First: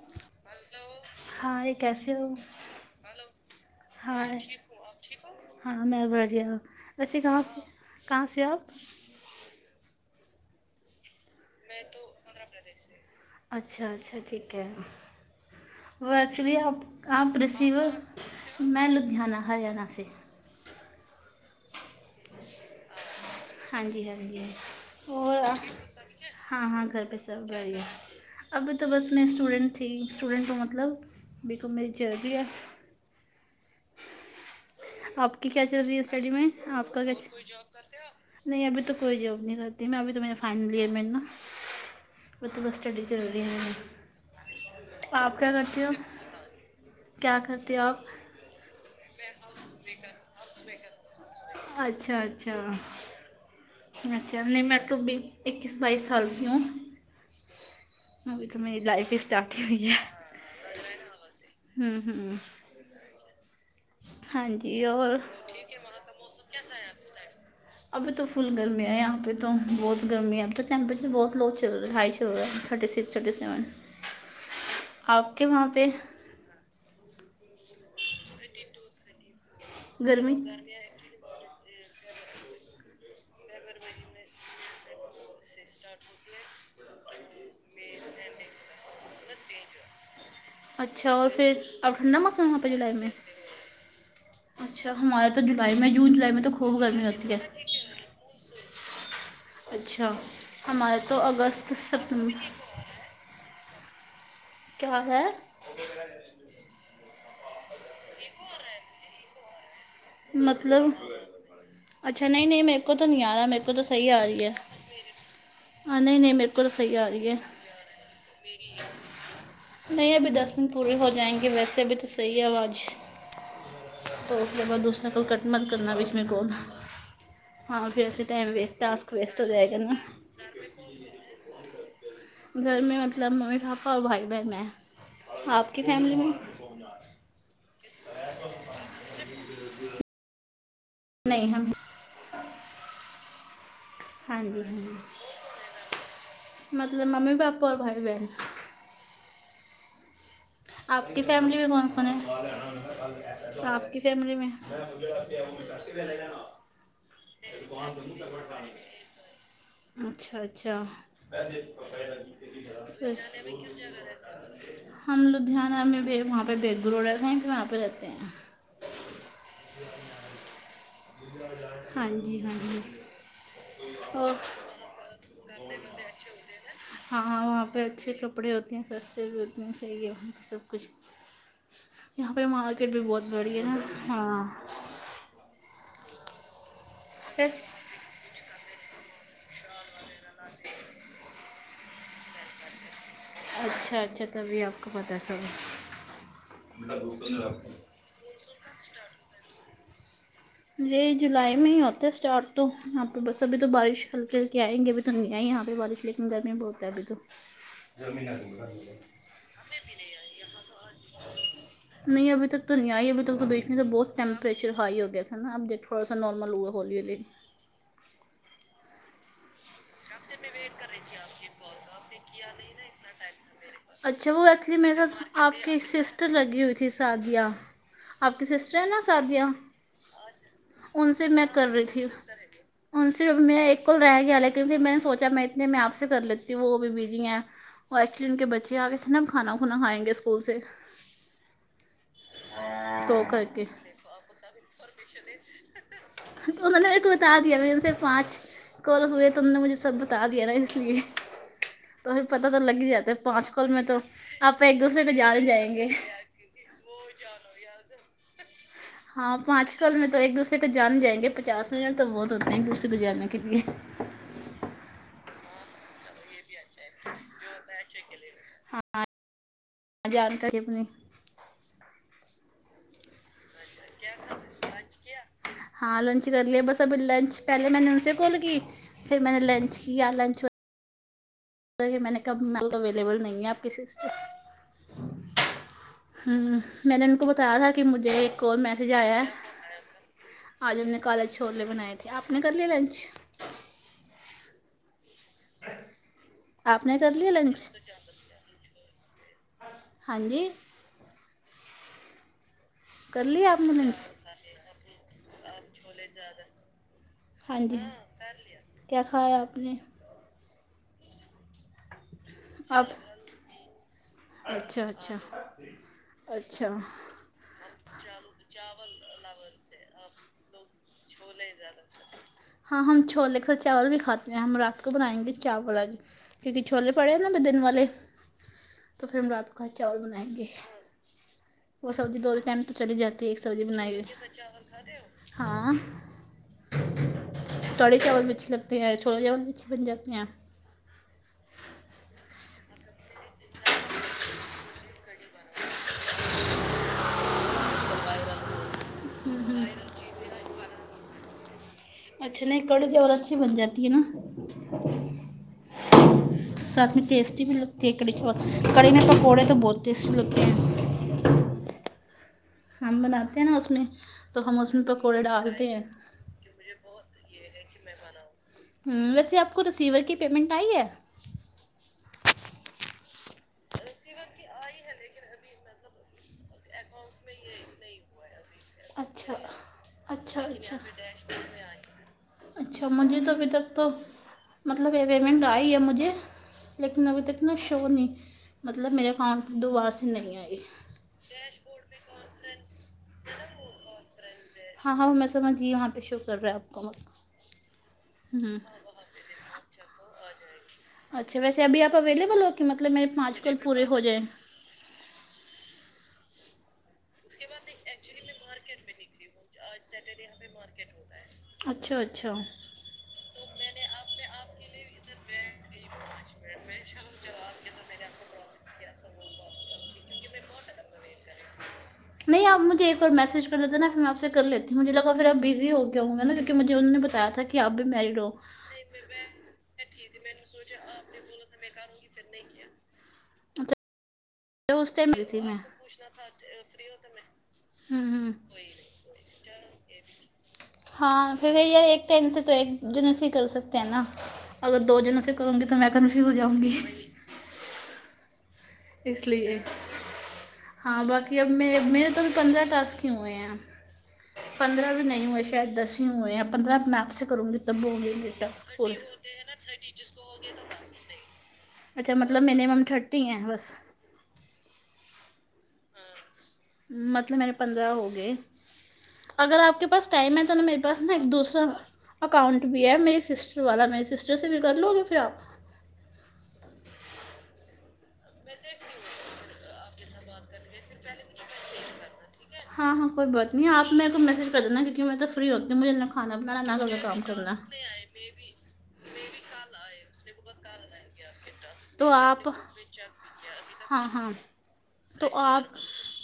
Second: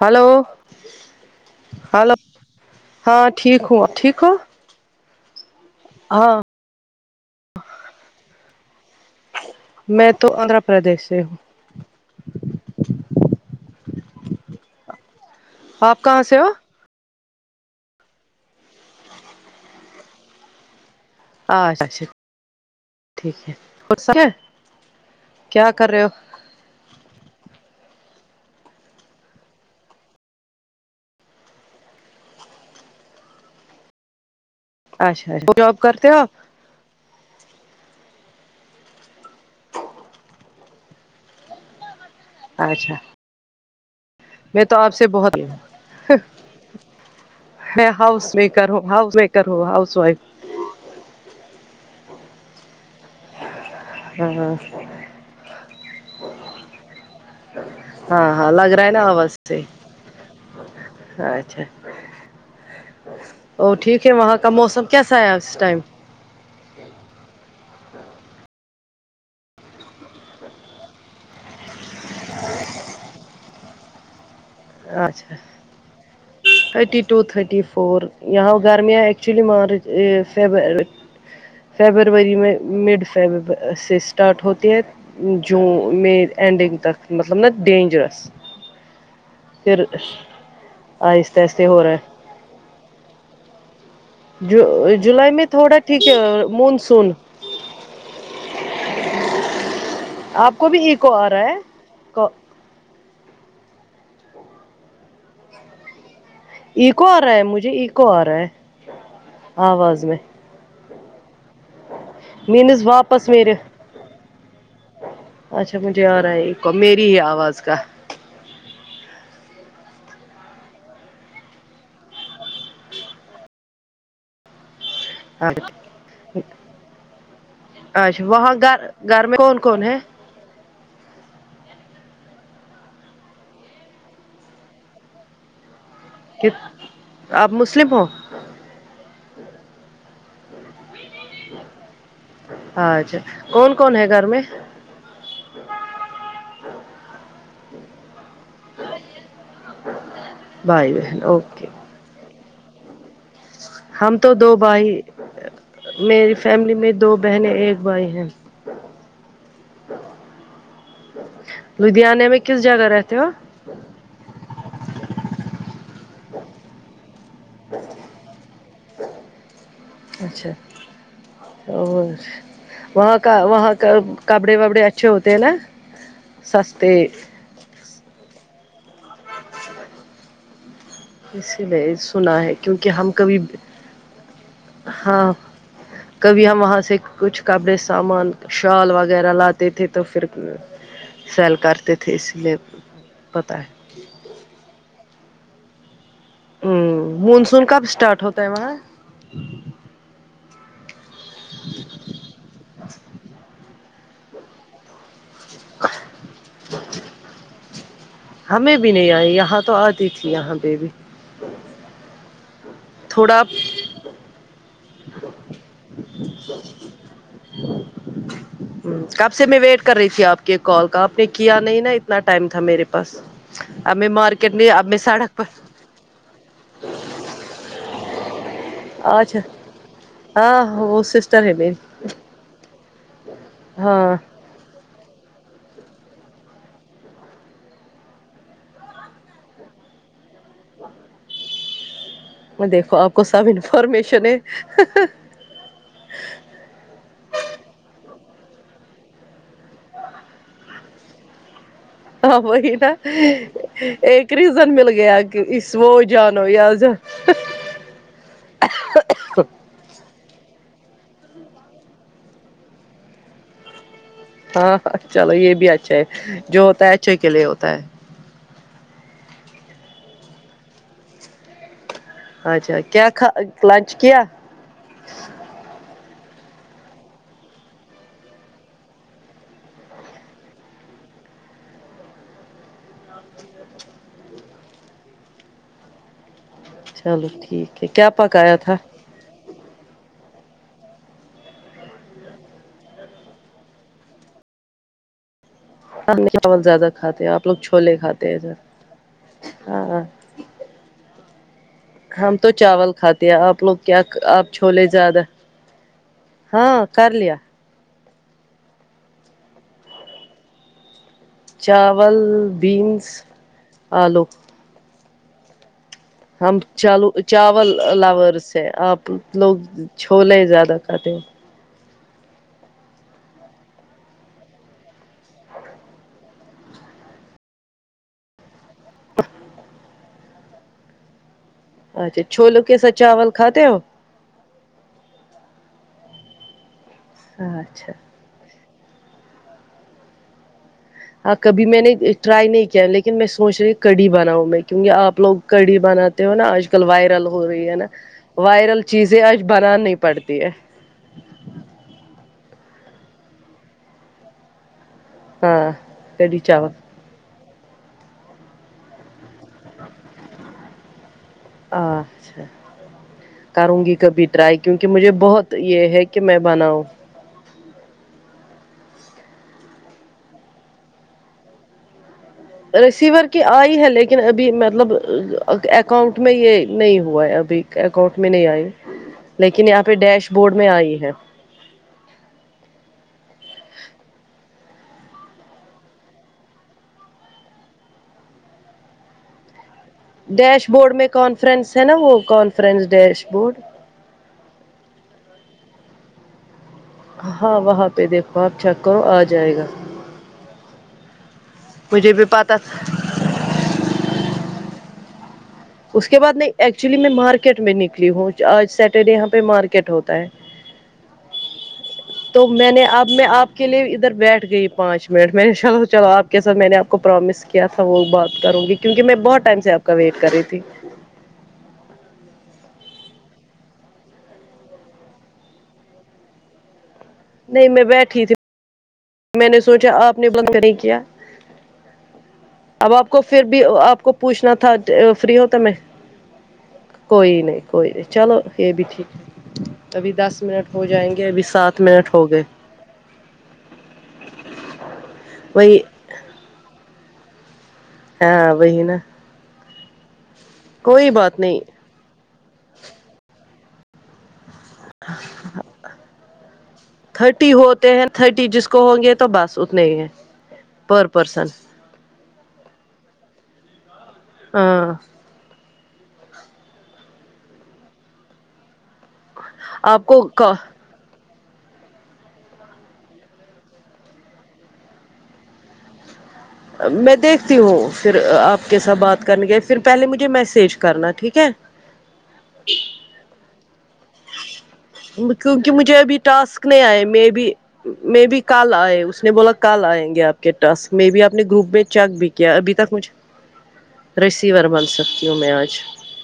hello hi کیسے hello ہو ہاں ٹھیک ہوں ٹھیک ہو ہائے ہاں میں بڑیا وسے کہاں سے کہاں سے آپ میں تو آندھرا پردیش سے ہوں میں تو اچھا اچھا ٹھیک ہے آپ وہ کہاں سے ہو ایکچولی آپ آپ ریسیور میں لدھیانہ ہریانہ سے اچا اچھا ٹھیک ہے ہاں اور جی ہاں سب ہے جی اور کیا کر رہے ہو ہاں ہاں گھر پہ سب بڑھیا ابھی تو بس میں اسٹوڈنٹ تھی اسٹوڈنٹ ہوں مطلب میںکو میری جری ہے اچھا آپ کی اچھا کیا جاب چل رہی ہے کرتے ہو اسٹڈی میں آپ کا کیا نہیں ابھی تو کوئی جاب نہیں کرتی میں ابھی تو میرا فائنل ایئر میں نا وہ تو بس اچھا اسٹڈی چل رہے ہے میں تو آپ سے بہت کیا کرتی ہو لوں کیا کرتے ہو میں آپ ہاؤس ویک کروں ہو ہاؤس میکر ہو ہاؤس وائف اچھا اچھا ہاں اچھا نہیں میں تو بی اکیس بائیس سال کی ہوں ہاں ابھی ہاں تو لگ میری رہا ہے نا لائف آواز اسٹارٹ سے ہی ہوئی ہے ہوں ہوں او ٹھیک ہے وہاں ہاں کا موسم کیسا ہے اس ٹائم کیسا ہے آپ اس ابھی تو فل گرمی ہے یہاں پہ تو بہت گرمی ہے اب تو ٹیمپریچر بہت لو چل رہا ہےائی توہے تھرٹی سکس تھرٹی سیون آپ اچھا کے وہاں پہ تھرٹی ٹو تھرٹی فور یہ آو گرمی آ ایکچولی مارچ گرمی فیب فیبروری میں مڈ فیب سے اسٹارٹ ہوتی ہے جو مئی اینڈنگ تک مطلب نا ڈینجرس پھر اچھا اور آہستہ پھر آہستہ ہو رہا اب ٹھنڈا موسم ہے وہاں پہ جولائی میں اچھا جو ہمارا تو جولائی تھوڑا میں ٹھیک جون جولائی میں ہے تو خوب گرمی مونسون ہوتی ہے اچھا آپ کو بھی ہمارا ایکو تو آ رہا ہے اگست سپتمبر کیاحال ہے ایککور ہے مجھے ایککو آ رہا ہے آواز میں مطلب اچھا نہیں نہیں میرے مینز کو تو نہیں واپس آ رہا میرے کو تو صحیح آ رہی ہے اچھا ہاں مجھے نہیں آ رہا نہیں ہے میرے کو ایکو صحیح میری آ ہی رہی ہے آواز کا نہیں ابھی دس منٹ پورے ہو جائیں گے ویسے ابھی تو صحیح ہے آواز تو اس کے بعد دوسر کول کٹ مت کرنا بیچ میں کول ہاں پھرایسے اچھا ٹائم وہاں گھر ویستا ٹاسک گھر میں ویسٹ ہو کون جائے گا کون نہ ہے گھر میں مطلب ممی پاپا اور بھائی بہن میں آپ کی فیملی میں کے آپ مسلم ہو نہیں ہم ہاں جا کون کون ہے گھر ہاں جی ہاں جی مطلب ممی پاپا اور بھائی بہن بھائی آپ بہن کی فیملی اوکے بھی کون کون ہے آپ کی ہم تو فیملی میں [unintelligible] دو بھائی میری فیملی میں دو بہنیں ایک بھائی ہیں اچھا اچھا لدھیانے میں کس جگہ اچھا رہتے ہو ہم لوگ [unintelligible] دہھن میں وہاں پہ بگ رو رہتے ہیں کہ وہاں پہ رہتے ہیں اچھا اور ہاں جی ہاں جی وہاں کا وہاں کا اور کپڑے وپڑے اچھے ہوتے ہیں نا سستے ہاں وہاں پہ اچھے کپ ڑے ہوتے ہیں سستے بھی ہوتے ہیں صحیح وہاں پہ سب کچھ اسی لیے یہاں سنا پہ ہے کیونکہ مارکیٹ بھی ہم بہت کبھی بڑی ہے نا ہاں ہاں کبھی ہم وہاں سے کچھ بس کپڑے سامان شال وغیرہ لاتے تھے تو پھر سیل کرتے تھے اس لیے پتہ ہے اچھا اچھا تبھی آپ کو پتا سب ہمم مونسون کب اسٹارٹ ہوتا ہے وہاں مے جولائی میں ہی ہوتا ہے اسٹارٹ تو یہاں پہ بس ابھی تو بارش ہلکے ہلکے آئیں گی ابھی نیا ہے یہاں پہ بارش لیکن گرمی بہت ہے ابھی تو ہمیں بھی نہیں آئی یہاں تو آتی تھی یہاں پہ بھی نہیں ابھی تک تو نہیں آئی ابھی تک تو تھوڑا بیچنے تو بہت ٹمپریچر ہائی ہو گیا تھا نا اب ج تھوڑا سا نارمل ہوا ہولی ہولی نہیں کب سے میں ویٹ کر رہی تھی آپ کے کال کا آپ نے کیا نہیں نا اتنا ٹائم تھا میرے پاس آپ اچھا وہ ایکچولی میرے ساتھ آپ کی سسٹر لگی ہوئی تھی سادیا آپ کے سسٹر ہیں نا اچھا سعدیہ ہاں وہ ان سے سسٹر میں ہے کر میری رہی تھی ان سے میں ایک کول رہ ہاں گیا ل کیونکہ میں سوچا میں اتنے میں آپ سے کر لیتی ہوں وہ ا بھی بزی ہیں اور ایکچولی ان کے بچے آ گئے تھے نا کھانا ہونا کھائیں گے اسکول سے میں دیکھو آپ تو کو کر سب کے انفارمیشن ہے انہوں نے میرے کو بتا دیا م ان سے پانچ کال ہوئے توم نے مجھے سب بتا دیا نا اس لیے تو پھر ہاں پتا تو وہی لگ ہی نا جاتا ہے پانچ کال میں تو ایک آپ ریزن ایک مل دوسرے کو گیا جانے کہ جائیں اس گے وہ جانو یا ج کو جا لو ییاز ہاں پانچ کال میں تو ایک دوسرے کو جان جائیں گے پچاس منٹ تو بہت ہوتے ہیں گور سے گ جانے کے لیے ہاں چلو یہ بھی اچھا ہے جو ہوتا ہے اچھے کے لیے ہوتا ہے ہاں ہاں جانکاری اپنی اچھا کیا لنچ کیا لنچ کیا ہاں لنچ کر لییا بس ابھی لنچ پہلے میں نے انسے کال کی پھر میں نے لنچ کیا لنچ میں نے کب اویلیبل نہیں ہے آپ کی سسٹر ہوں میں نے ان کو چلو بتایا تھا ٹھیک کہ ہے کیا مجھے ایک پکایا اور تھا میسج آیا ہے آج ہم نے کالا چھولے بنائے تھے آپ نے کر لیے لنچ چاول آپ زیادہ نے کر کھاتے ہیں لیا آپ لوگ لنچ چھولے کھاتے ہیں س ہاں ہاں جی ہم تو چاول کر کھاتے ہیں لیا آپ لوگ کیا آپ چھولے زیادہ آپ چھولے زیادہ ہاں کر لیا ہاں جی ہاں کر لیا کیا کھایا آپ نے چاول آپ بینس آلو اچھا اچھا ہم اچھا چالو چاول لورس ہیں آپ لوگ چھولے زیادہ کھاتے چھولے زیادہ ہاں ہم چھولے کا چاول بھی کھاتے ہیں ہم رات کو بنائیں گے چاول جی کیونکہ چھولے پڑے ہیں نا ابھی دن والے تو پھر ہم رات کو آ چاول بنائیں گے وہ سبزی اچھا دو چھولوں ٹائم تو کے چلی ساتھ جاتی چاول ہے ایک سبزی کھاتے ہو بنائی ہاں اچھا کڑی چاول پچ لگ تو چھولے جاممول ب بن جاتے ہیں ہاں کبھی میں نے ٹرائی نہیں کیا لیکن میں سوچ رہی کڑی بناؤ میں کیونکہ آپ لوگ کڑی بناتے ہو نا آج کل وائرل ہو رہی ہے نا وائرل چیزیں آج بنانی پڑتی ہے اچھا نہیں کڑی چاول اچھی بن جاتی ہے نا ہاں کڑی چاول ساتھ میں ٹیسٹی بھی لگتی کڑھیی کڑی میں پکوڑے تو بہت ٹیسٹی لگتے ہیں اچھا ہم بناتے ہیں نا اس میں کروں گی کبھی تو ٹرائی ہم اس میں کیونکہ مجھے پکوڑے بہت یہ ہے کہ میں بناؤں ہمم ویسے آپ کو ریسیور کی پیمنٹ آئی ہے ریسیور کی آئی ہے لیکن ابھی مطلب اکاؤنٹ میں یہ نہیں ہوا ہے ابھی اکاؤنٹ میں نہیں آئی اچھا لیکن یہاں کے ڈیش اچھا اچھا بورڈ میں آئی ہے اچھا مجھے تو ابھی تک تو مطلب یہ پیمنٹ آئی ہے مجھے لیکن ابھی تک نا شو نہیں مطلب میرے اکاؤن دوبار سے نہیں آئی ڈیش بورڈ میں کانفرنس ہے نا وہ کانفرنس ڈیش بورڈ ہاں ہاں میں سمجھی یہاں پہ شو کر رہا ہے آپ کو ہاں وہاں پہ دیکھو آپ ہوں چیک کرو آ جائے گا اچھا ویسے ابھی آپ مجھے بھی اویلیبل ہو پتا کی مطلب میرے پانچ منٹ پورے ہو جائیں اس کے بعد میں ایکچولی میں مارکیٹ میں نکلی ہوں آج سیٹرڈے یہاں پہ مارکیٹ ہوتا ہے اچھا اچھا تو میں نے اب میں آپ کے لیے ادھر بیٹھ گئی پانچ منٹ میں نے چلو چلو آپ کے ساتھ میں نے آپ کو پرامس کیا تھا وہ بات کروںگی کیونکہ میں بہت ٹائم سے آپ کا ویٹ کر رہی تھی نہیں آپ مجھے ایک بار میسج کر دیتے نا میں آپ سے کر لیتی مجھے لگا پھر آپ بزی ہوگیے ہونگے نا کیونہ مجھے انہوں نے بتایا تھا کیوںکی نہیں آپ میں بھی میرڈ بیٹھی ہو تھی میں نے سوںچا آپ نے بند تو نہیں کیا میں [unintelligible] پھر نہیں کیا اب آپ کو پھر بھی آپ کو پوچھنا تھا فری ہو تو میں ہاں کوئی نہیں کوئی نہیں چلو یہ بھی ٹھیک ہے ابھی دس منٹ ہو جائیں ہاں گے ہاں ابھی پھر نہ سات یار ایک منٹ ہو ٹائم سے گئے تو ایک جنوں سے ہی کر سکتے ہیں نا اگر دو جنوں سے کروںگی تو وہی میں کنفیوز ہو جاؤںگی ہاں وہی نہ اس لیے ہاں بات باقی اب نہیں میں اب میں تو ابھی پندرہ ٹاسک ہی ہوئے ہیں پندرہ بھی نہیں ہوئے شاید دس ہی ہوئے ہیں پندرہ اپنا تھرٹی ہوتے ہیں تھرٹی جس کو ہوں گے تو بس اتنے ہی ہیں پر پرسن اچھا مطلب مینمم تھرٹی ہیں بس ہاں مطلب میرے پندرہ ہو گئے اگر آپ کے پاس ٹائم ہے تو نا میرے بس نا ایک دوسرا اکاؤنٹ بھی ہے میری سسٹر والا میے سسٹر سے بھی کر لو گے پھر آپ میں دیکھتی ہوں پھر آپ کے ساتھ بات کرنے کے پھر پہلے مجھے میسج کرنا ٹھیک ہے ہاں ہاں کوئی بات نہیں آپ میں کو میسج کر دینا میں تو فری کیونکی ہوتی ہوں مجھے نہ ابھی کھانا بنانا ٹاسک نہ نہیں گھر کا آئے کام مے بھی کرنا مے بھی کل آئے اس نے بولا کل آئیںگے آپ کے ٹاسک مے بھی آپ نے گروپ میں تو چیک بھی آپ کیا ابھی تک مجھ ہاں ہاں رسیور بن سکتی تو ہوں میں آپ آج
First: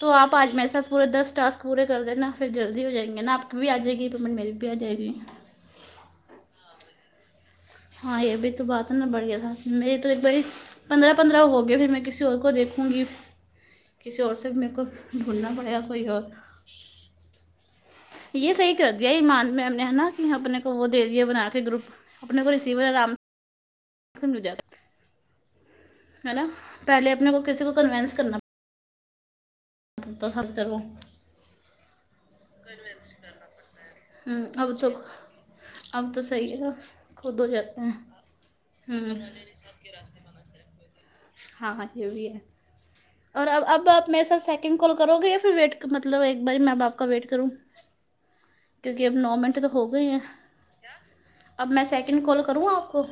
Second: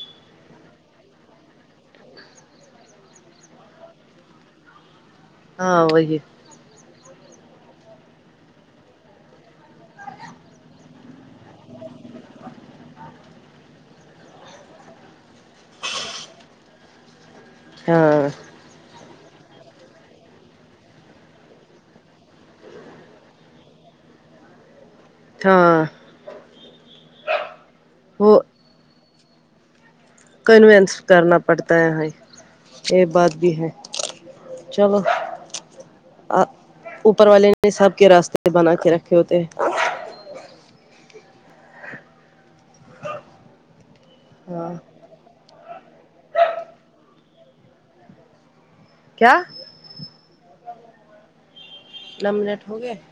تو آپ آج میسج پورے دس ٹاسک پورے کر دینا پھر جلدی ہو جائیںگی نہ آپ کی بھی آ جائے گی پیمنٹ میری بھی آ جائے گی ہاں وہی ہے ہاں یہ بھی تو بات نہ بڑھیا سا میری تو ایک بڑی پندرہ پندرہ ہو گئے پھر میں کسی اور کو دیکھوںگی کسی اور سے میرے کو ڈھونڈنا پڑیگا کوئی اور ہاں یہ صحیح کر دیا میم نے ہے ناکی اپنے کو وہ دے دیا بنا کے گروپ اپنے کو ریسیور آرام سے [unintelligible] ہاں ہے نا پہلے اپنے کو کسی کو کنوینس کرنا پڑتا تھا چلو کنویںس کرنا پڑتا ہے یہ بات بھی ہے اب تو چلو اب تو ا صحیح ہے اوپر خود ہو والے نے جاتے سب کے راستے بنا کے رکھے ہوتے ہیں کے راستے ہاں ہاں یہ بھی ہے اور اب اب آپ میرے ساتھ ہاں سیکنڈ کال کرو گے یا پھر ویٹ مطلب ایک بار میں باپ کا ویٹ کروں کیونکہ اب نو کیا منٹ ہے تو ہو گئی ہے کیا اب میں سیکنڈ نو کال کروں منٹ ہو آپ گئے کو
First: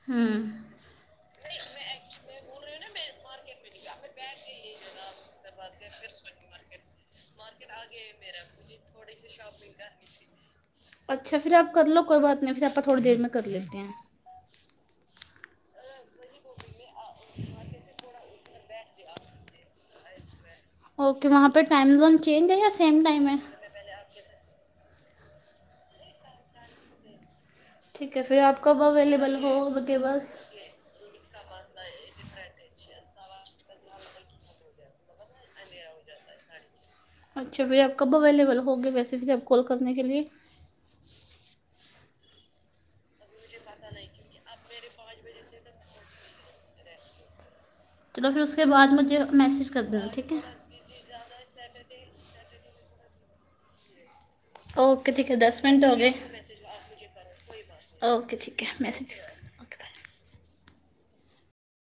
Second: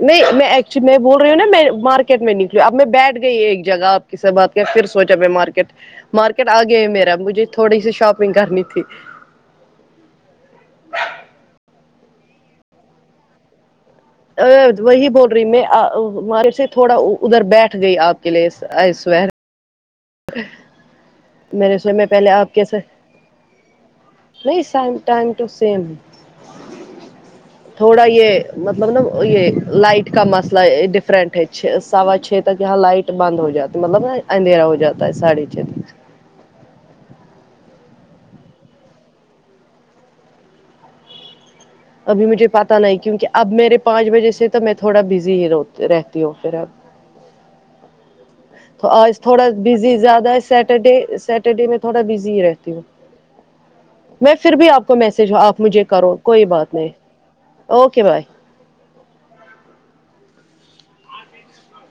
نہیں ہوں میں ایکچولی میں وہ ہے نا میں مارکیٹ میں نکلی اب میں بیٹھ گئی ایک جگہ آپ کس سے بات کیا پھر سوچا میں مارکیٹ مارکیٹ آ گیا ہے میرا مجھے تھوڑی سی شاپنگ کرنی تھی شاپنگ کرنی تھی اچھا پھر آپ کر لو کوئی بات نہیں پھر آپ تھوڑی دیر میں کر لیتے ہیں ا وہی بول رہی میں ا مارے سے تھوڑا ادھر بیٹھ گئی آپ کے لیے ای سویر اوکے وہاں پہ میرے ٹائم سر میں زون پہلے چینج آپ ہے یا کیسے سیم ٹائم ہے نہیں سیم ٹائم ٹو سیم تھوڑا ٹھیک ہے یہ پھر آپ کب مطلب نا اویلیبل یہ ہو کے لائٹ کا بعد مسئلہ ڈف رنٹ ہے چھ سوا چھ تک یہاں لائٹ بند ہو جاتی ہے مطلب اندھیرا ہو جاتا ہے ساڑھے چھ تک اچھا پھر آپ کب اویلیبل ہو گے ویسے پھر آپ کال کرنے کے لیے ابھی مجھے پتاہ نہیں کیونکہ اب میرے پانچ بجے سے تو میں تھوڑا بزی ہی رہ رہتی ہوں پھر اب چلو پھر اس کے بعد مجھے میسج کر دینا ٹھیک ہے سٹرڈے سیٹرڈے میں تھوڑا بزی ہی رہتی ہوں میں پھر بھی آپ کو اوکے ٹھیک میسج ہے ہ آپ دس منٹ مجھے ہو گئے کرو کوئی بات نہیں اوکے بائے کیا میسیج